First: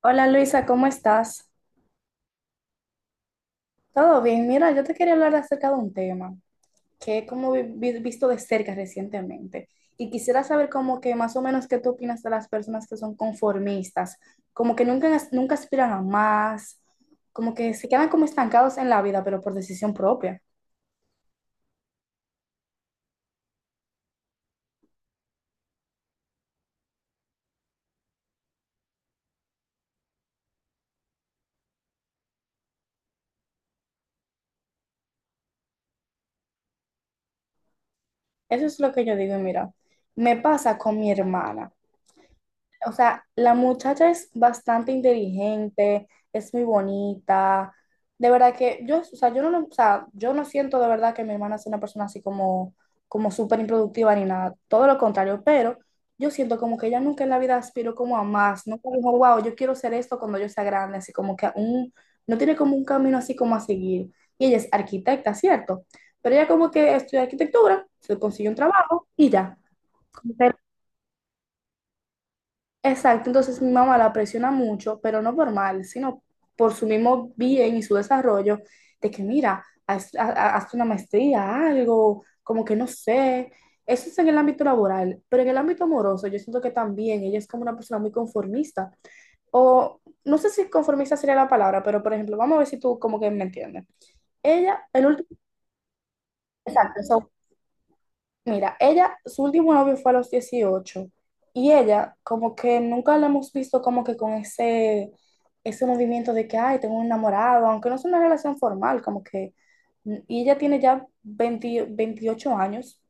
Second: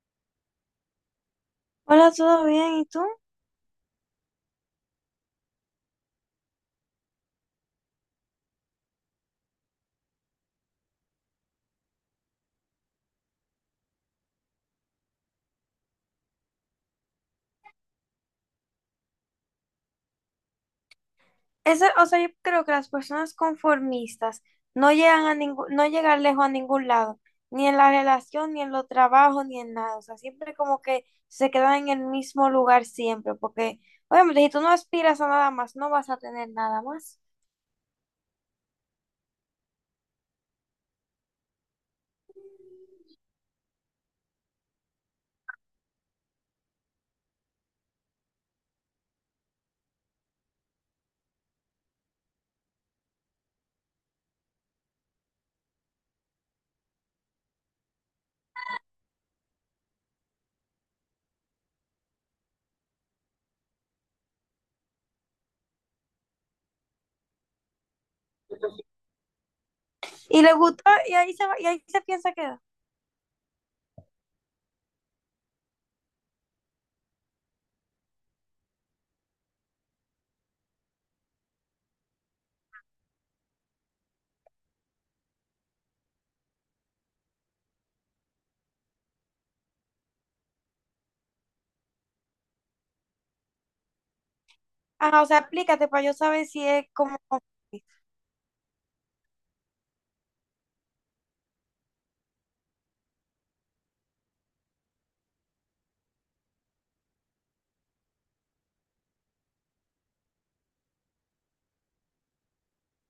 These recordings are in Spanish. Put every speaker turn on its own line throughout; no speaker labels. Hola Luisa, ¿cómo estás?
Hola, ¿todo bien? ¿Y tú?
¿Todo bien? Mira, yo te quería hablar acerca de un tema que he como visto de cerca recientemente y quisiera saber como que más o menos qué tú opinas de las personas que son conformistas, como que nunca, nunca aspiran a más, como que se quedan como estancados en la vida, pero por decisión propia.
Ese, o sea, yo creo que las personas conformistas no llegan lejos a ningún lado, ni en la relación, ni en los trabajos, ni en nada. O sea, siempre como que se quedan en el mismo lugar siempre, porque obviamente si tú no aspiras a nada más, no vas a tener nada más.
Eso es lo que yo digo y mira, me pasa con mi hermana. O sea, la muchacha es bastante inteligente, es muy bonita. De verdad que yo, o sea, yo no, o sea, yo no siento de verdad que mi hermana sea una persona así como, como súper improductiva ni nada. Todo lo contrario, pero yo siento como que ella nunca en la vida aspiró como a más. Nunca dijo, wow, yo quiero ser esto cuando yo sea grande. Así como que aún no tiene como un camino así como a seguir. Y ella es arquitecta, ¿cierto? Pero ella como que estudió arquitectura, se consiguió un trabajo y ya.
Y le gusta, y ahí se piensa que,
Exacto, entonces mi mamá la presiona mucho, pero no por mal, sino por su mismo bien y su desarrollo, de que mira, haz una maestría, algo, como que no sé. Eso es en el ámbito laboral, pero en el ámbito amoroso yo siento que también ella es como una persona muy conformista, o no sé si conformista sería la palabra, pero por ejemplo, vamos a ver si tú como que me entiendes. Ella, el
ajá, o
último,
sea, aplícate para yo saber si es como,
exacto. Mira, ella, su último novio fue a los 18 y ella como que nunca la hemos visto como que con ese, ese movimiento de que, ay, tengo un enamorado, aunque no es una relación formal, como que, y ella tiene ya 20 28 años,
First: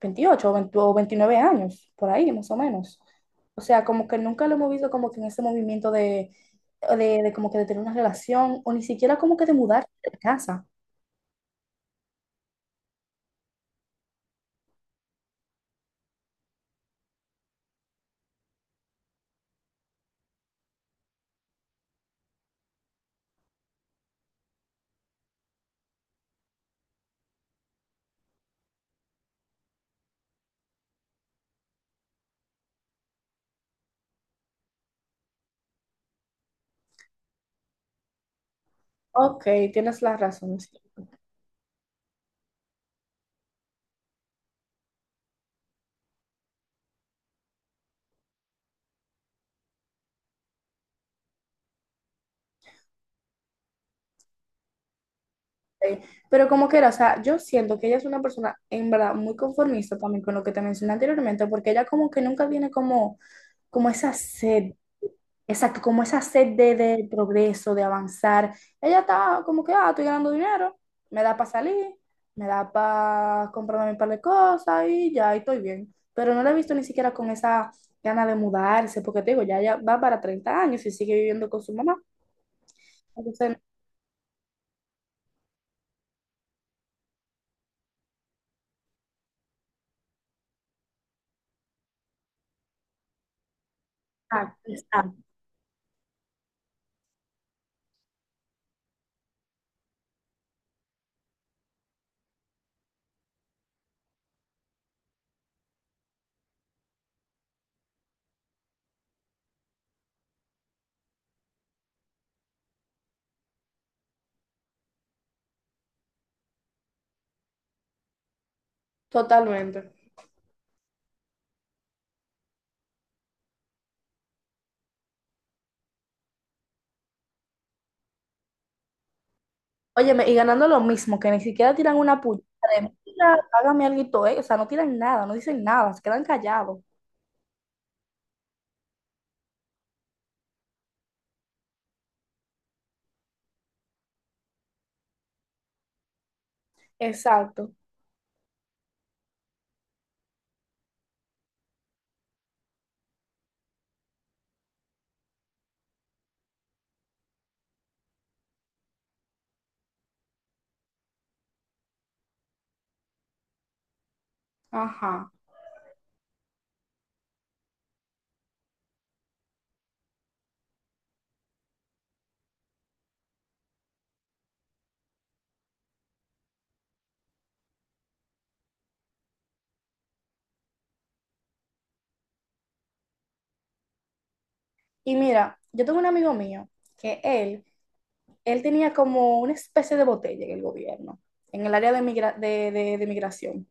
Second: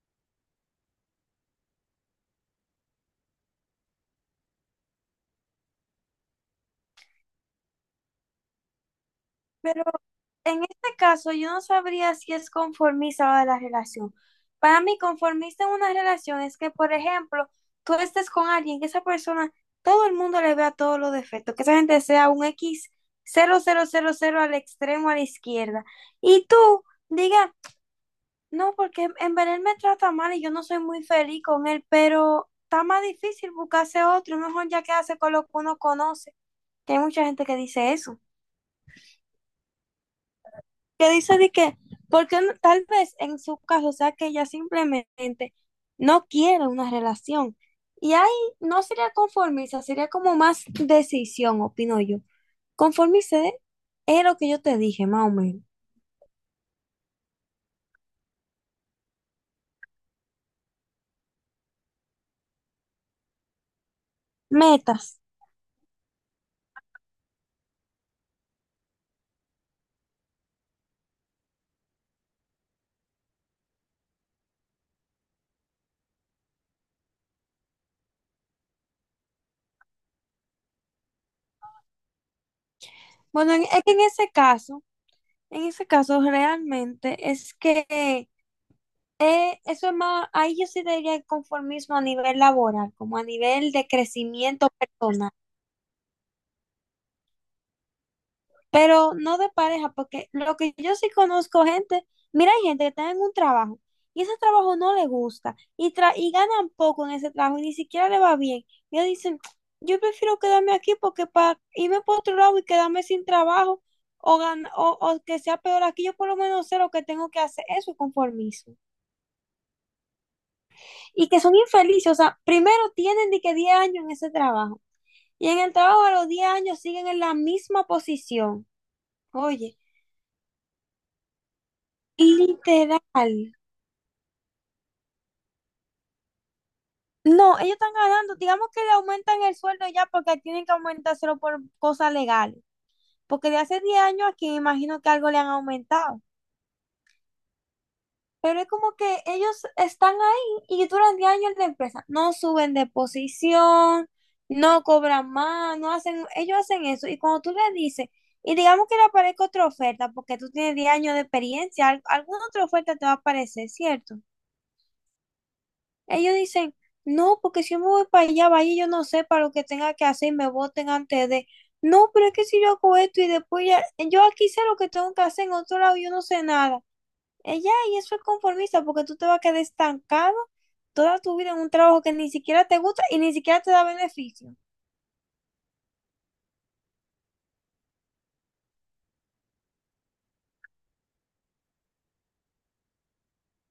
28 o 20 o 29 años, por ahí más o menos. O sea, como que nunca la hemos visto como que en ese movimiento de como que de tener una relación o ni siquiera como que de
pero
mudar de
en
casa.
este caso, yo no sabría si es conformista o de la relación. Para mí, conformista en una relación es que, por ejemplo, tú estés con alguien, que esa persona, todo el mundo le vea todos los defectos, que esa gente sea un X cero cero cero cero al extremo a la izquierda. Y tú digas, no, porque en verdad él me trata mal y yo no soy muy feliz con él, pero está más difícil buscarse otro, mejor ya quedarse con lo que uno conoce, que hay mucha gente que dice eso.
Ok, tienes la razón, sí.
Que dice de que, porque no- tal vez en su caso sea que ella simplemente no quiere una relación. Y ahí no sería conformista, sería como más decisión, opino yo. Conformista es lo que yo te dije, más o menos.
Sí, pero como quiera o sea, yo siento que ella es una persona en verdad muy conformista también con lo que te mencioné anteriormente, porque ella como que nunca tiene como, como esa sed,
Metas.
exacto, como esa sed de progreso, de avanzar. Ella está como que, ah, estoy ganando dinero, me da para salir, me da para comprarme un par de cosas y ya, y estoy bien. Pero no la he visto ni siquiera con esa gana de mudarse, porque te digo, ya, ya va para 30 años y sigue viviendo con su mamá.
Bueno,
Entonces,
es que en ese caso realmente es que eso es más, ahí yo sí diría el conformismo a nivel laboral, como a nivel de
ah,
crecimiento
está,
personal, pero no de pareja, porque lo que yo sí conozco gente, mira, hay gente que está en un trabajo y ese trabajo no le gusta y ganan poco en ese trabajo y ni siquiera le va bien. Y ellos dicen, yo prefiero quedarme aquí porque para irme por otro lado y quedarme sin trabajo o que sea peor aquí, yo por lo menos sé lo que tengo que hacer, eso es conformismo.
totalmente.
Y que son infelices, o sea, primero tienen de que 10 años en ese trabajo y en el trabajo a los 10 años siguen en la misma posición. Oye,
Óyeme, y ganando lo mismo, que ni siquiera tiran una puñada de
literal.
mira, págame alguito, eh". O sea, no tiran nada, no dicen nada, se quedan callados.
No, ellos están ganando. Digamos que le aumentan el sueldo ya porque tienen que aumentárselo por cosas legales. Porque de hace 10 años aquí me imagino que algo le han aumentado.
Exacto.
Pero es como que ellos están ahí y duran 10 años en la empresa. No suben de posición, no cobran más, no hacen, ellos hacen eso. Y cuando tú le dices, y digamos que le aparezca otra oferta porque tú tienes 10 años de experiencia, alguna otra oferta te va a aparecer, ¿cierto?
Ajá.
Ellos dicen, no, porque si yo me voy para allá, vaya, yo no sé para lo que tenga que hacer y me voten antes de. No, pero es que si yo hago esto y después ya, yo aquí sé lo que tengo que hacer, en otro lado yo no sé nada. Ella, y eso es conformista, porque tú te vas a quedar estancado toda tu vida en un trabajo que ni siquiera te gusta y ni siquiera te da beneficio.
Y mira, yo tengo un amigo mío que él tenía como una especie de botella en el gobierno, en el área de, de migración.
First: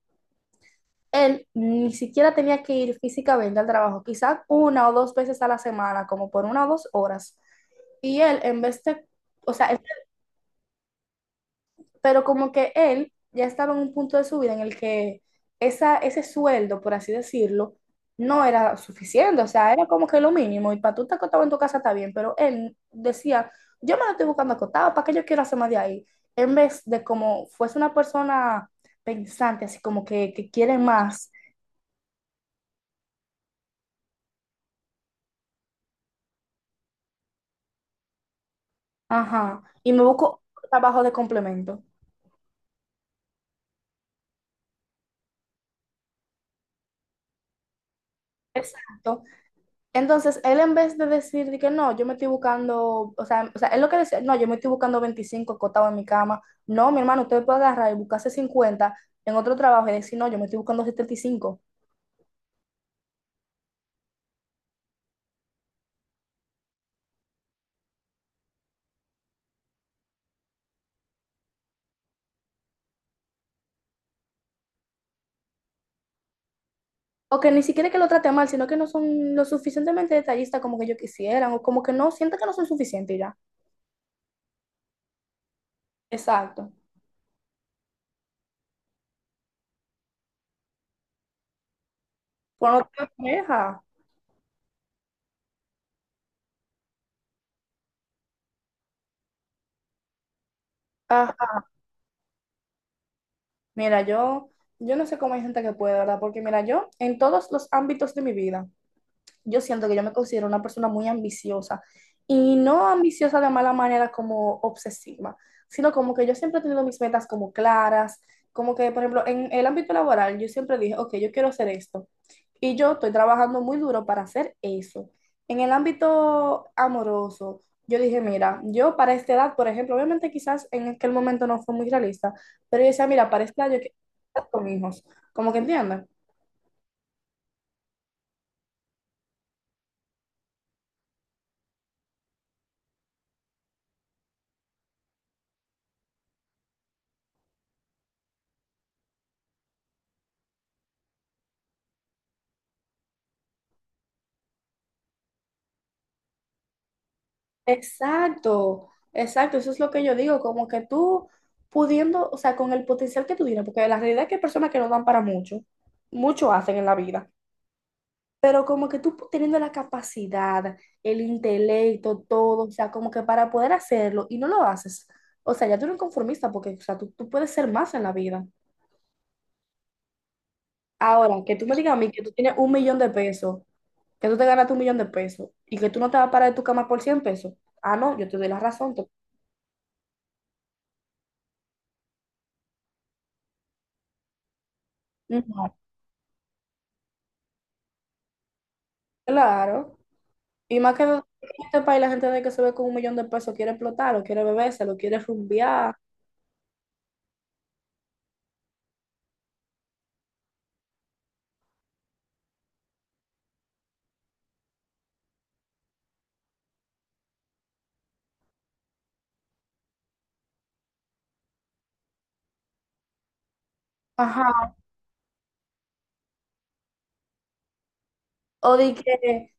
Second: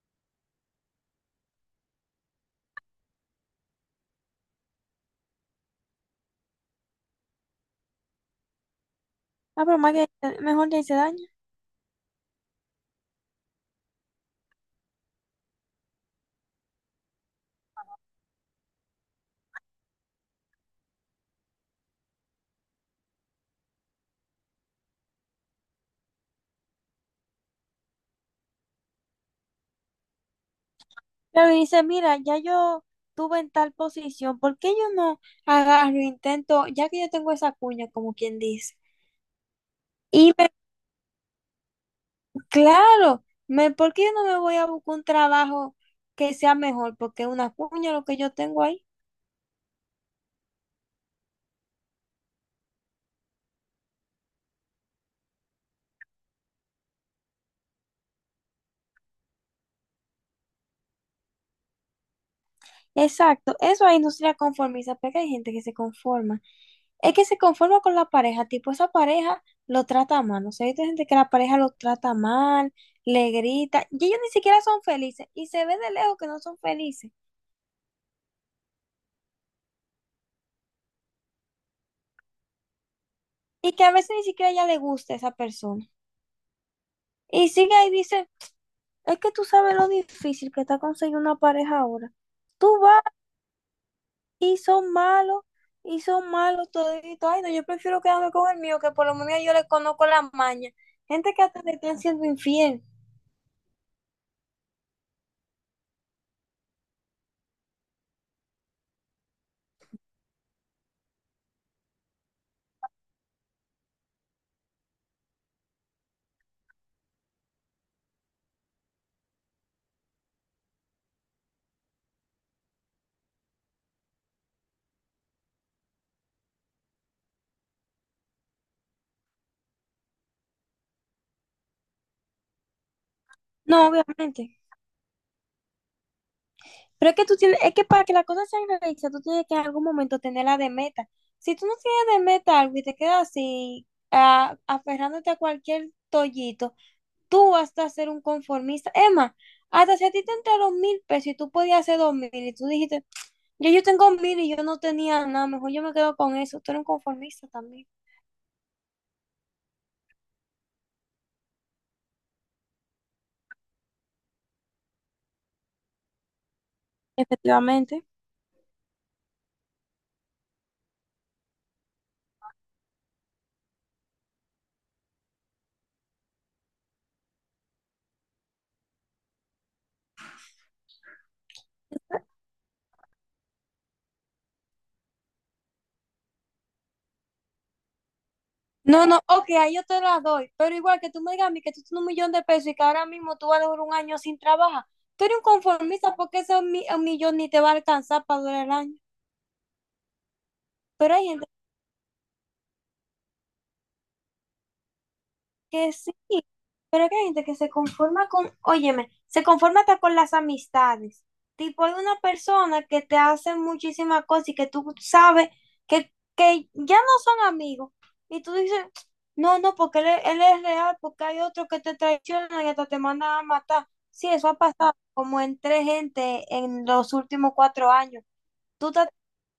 Él ni siquiera tenía que ir físicamente al trabajo, quizás una o dos veces a la semana, como por una o dos horas. Y él, en vez de, o
Ah,
sea,
pero más que mejor le hice daño.
pero como que él ya estaba en un punto de su vida en el que esa, ese sueldo, por así decirlo, no era suficiente, o sea, era como que lo mínimo, y para tú estar acotado en tu casa está bien, pero él decía, yo me lo estoy buscando acotado, ¿para qué yo quiero hacer más de ahí? En vez de como fuese una persona pensante, así como que quiere más,
Claro, y dice, mira, ya yo tuve en tal posición, ¿por qué yo no agarro, intento, ya que yo tengo esa cuña, como quien dice?
ajá, y me
Y
busco
me
trabajo de complemento.
Claro, ¿por qué yo no me voy a buscar un trabajo que sea mejor? Porque una cuña lo que yo tengo ahí.
Exacto. Entonces, él en vez de decir de que no, yo me estoy buscando, o sea, él lo que decía, no, yo me estoy buscando 25 acotado en mi cama, no, mi hermano, usted puede agarrar y buscarse 50 en otro trabajo y decir, no, yo me estoy buscando 75.
Exacto, eso ahí hay industria conformista, porque hay gente que se conforma. Es que se conforma con la pareja, tipo esa pareja lo trata mal, ¿no? O sea, hay gente que la pareja lo trata mal, le grita, y ellos ni siquiera son felices, y se ve de lejos que no son felices,
O que ni siquiera que lo trate mal, sino que no son lo suficientemente detallistas como que yo quisieran, o como que no sienten que no son suficientes y ya.
y que a veces ni siquiera ya le gusta esa persona.
Exacto.
Y sigue ahí y dice, es que tú sabes lo difícil que está conseguir una pareja ahora.
Pues
Tú vas
no te deja.
y son malos, y son malos toditos. Ay, no, yo prefiero quedarme con el mío, que por lo menos yo le conozco la maña. Gente
Ah,
que hasta te están siendo infiel.
mira, yo no sé cómo hay gente que puede, ¿verdad? Porque mira, yo en todos los ámbitos de mi vida, yo siento que yo me considero una persona muy ambiciosa y no ambiciosa de mala manera como obsesiva, sino como que yo siempre he tenido mis metas como claras, como que, por ejemplo, en el ámbito laboral, yo siempre dije, ok, yo quiero hacer esto y yo estoy trabajando muy duro para hacer eso. En el ámbito amoroso, yo dije, mira, yo para esta edad, por ejemplo, obviamente quizás en aquel momento no fue muy realista, pero yo decía, mira, para esta edad yo
No,
quiero estar
obviamente.
con hijos, como que entiendes.
Pero es que tú tienes, es que para que las cosas sean realistas, tú tienes que en algún momento tenerla de meta. Si tú no tienes de meta algo y te quedas así, aferrándote a cualquier tollito, tú vas a ser un conformista. Emma, hasta si a ti te entraron 1000 pesos y tú podías hacer 2000 y tú dijiste, yo tengo 1000 y yo no tenía nada, mejor yo me quedo con eso. Tú eres un conformista también.
Exacto, exacto, eso es lo que yo digo, como que tú pudiendo, o sea, con el potencial que tú tienes, porque la realidad es que hay personas que no dan para mucho, mucho hacen en la vida,
Efectivamente.
pero como que tú teniendo la capacidad, el intelecto, todo, o sea, como que para poder hacerlo y no lo haces, o sea, ya tú eres un conformista, porque, o sea, tú puedes ser más en la vida. Ahora, que tú me digas a mí que tú tienes un millón de pesos, que tú te ganaste un millón de pesos y que tú no te vas a parar de tu cama por 100 pesos, ah, no, yo te doy la razón.
No, no, ok, ahí yo te las doy, pero igual que tú me digas a mí que tú tienes 1 millón de pesos y que ahora mismo tú vas a durar un año sin trabajar, tú eres un
No,
conformista porque 1 millón ni te va a alcanzar para durar el año.
claro. Y más que
Pero
en
hay gente
este país la gente de que se ve con un millón de pesos quiere explotarlo, quiere bebérselo, quiere
que
rumbear.
sí, pero que hay gente que se conforma con, óyeme, se conforma hasta con las amistades. Tipo, hay una persona que te hace muchísimas cosas y que tú sabes que ya no son amigos. Y tú dices, no, no, porque él, él es real, porque hay otro que te traiciona y hasta te mandan a matar. Sí, eso ha
Ajá.
pasado como en 3 gente en los últimos 4 años.
O de
Tú estás
que,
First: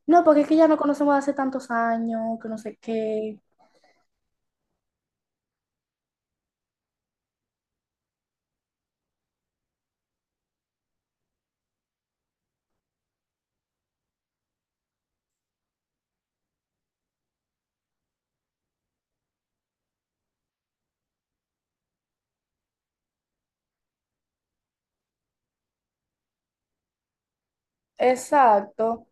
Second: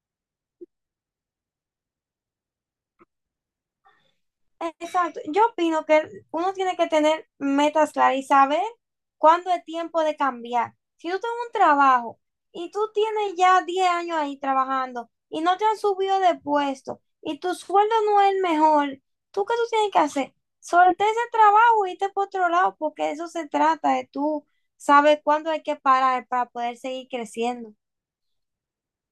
no, porque es que ya no conocemos de hace tantos años, que no sé qué.
exacto. Yo opino que uno tiene que tener metas claras y saber cuándo es tiempo de cambiar. Si tú tienes un trabajo y tú tienes ya 10 años ahí trabajando y no te han subido de puesto y tu sueldo no es el mejor, ¿tú qué tú tienes que hacer? Solté ese trabajo y irte por otro lado porque de eso se trata, de tú sabes cuándo hay que parar para poder seguir creciendo.
Exacto.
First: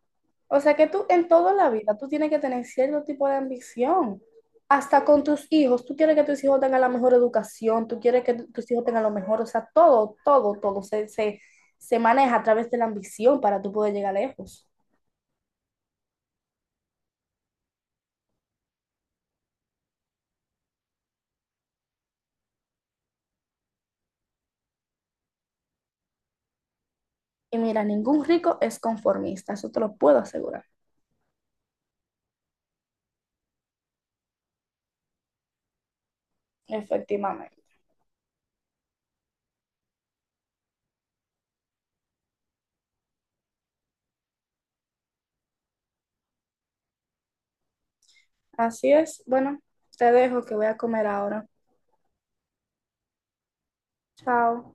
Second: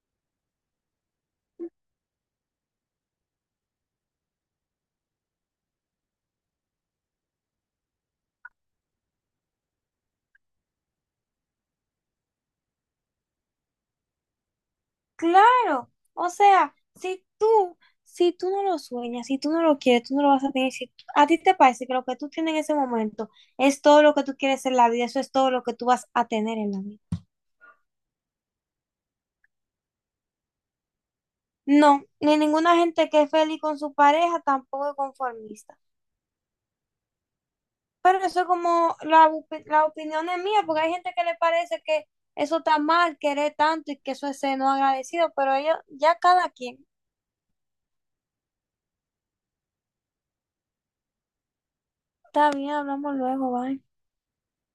O sea que tú en toda la vida tú tienes que tener cierto tipo de ambición. Hasta con tus hijos, tú quieres que tus hijos tengan la mejor educación, tú quieres que tus hijos tengan lo mejor, o sea, todo, todo, todo se maneja a través de la ambición para tú poder llegar lejos.
Claro, o sea, si tú no lo sueñas, si tú no lo quieres, tú no lo vas a tener. Si tú- A ti te parece que lo que tú tienes en ese momento es todo lo que tú quieres en la vida, eso es todo lo que tú vas a tener en la vida.
Y mira, ningún rico es conformista, eso te lo puedo asegurar.
No, ni ninguna gente que es feliz con su pareja tampoco es conformista.
Efectivamente.
Pero eso es como la opinión es mía, porque hay gente que le parece que eso está mal, querer tanto y que eso es ser no agradecido, pero ellos, ya cada quien.
Así es. Bueno, te dejo que voy a comer ahora.
Está bien, hablamos luego, bye.
Chao.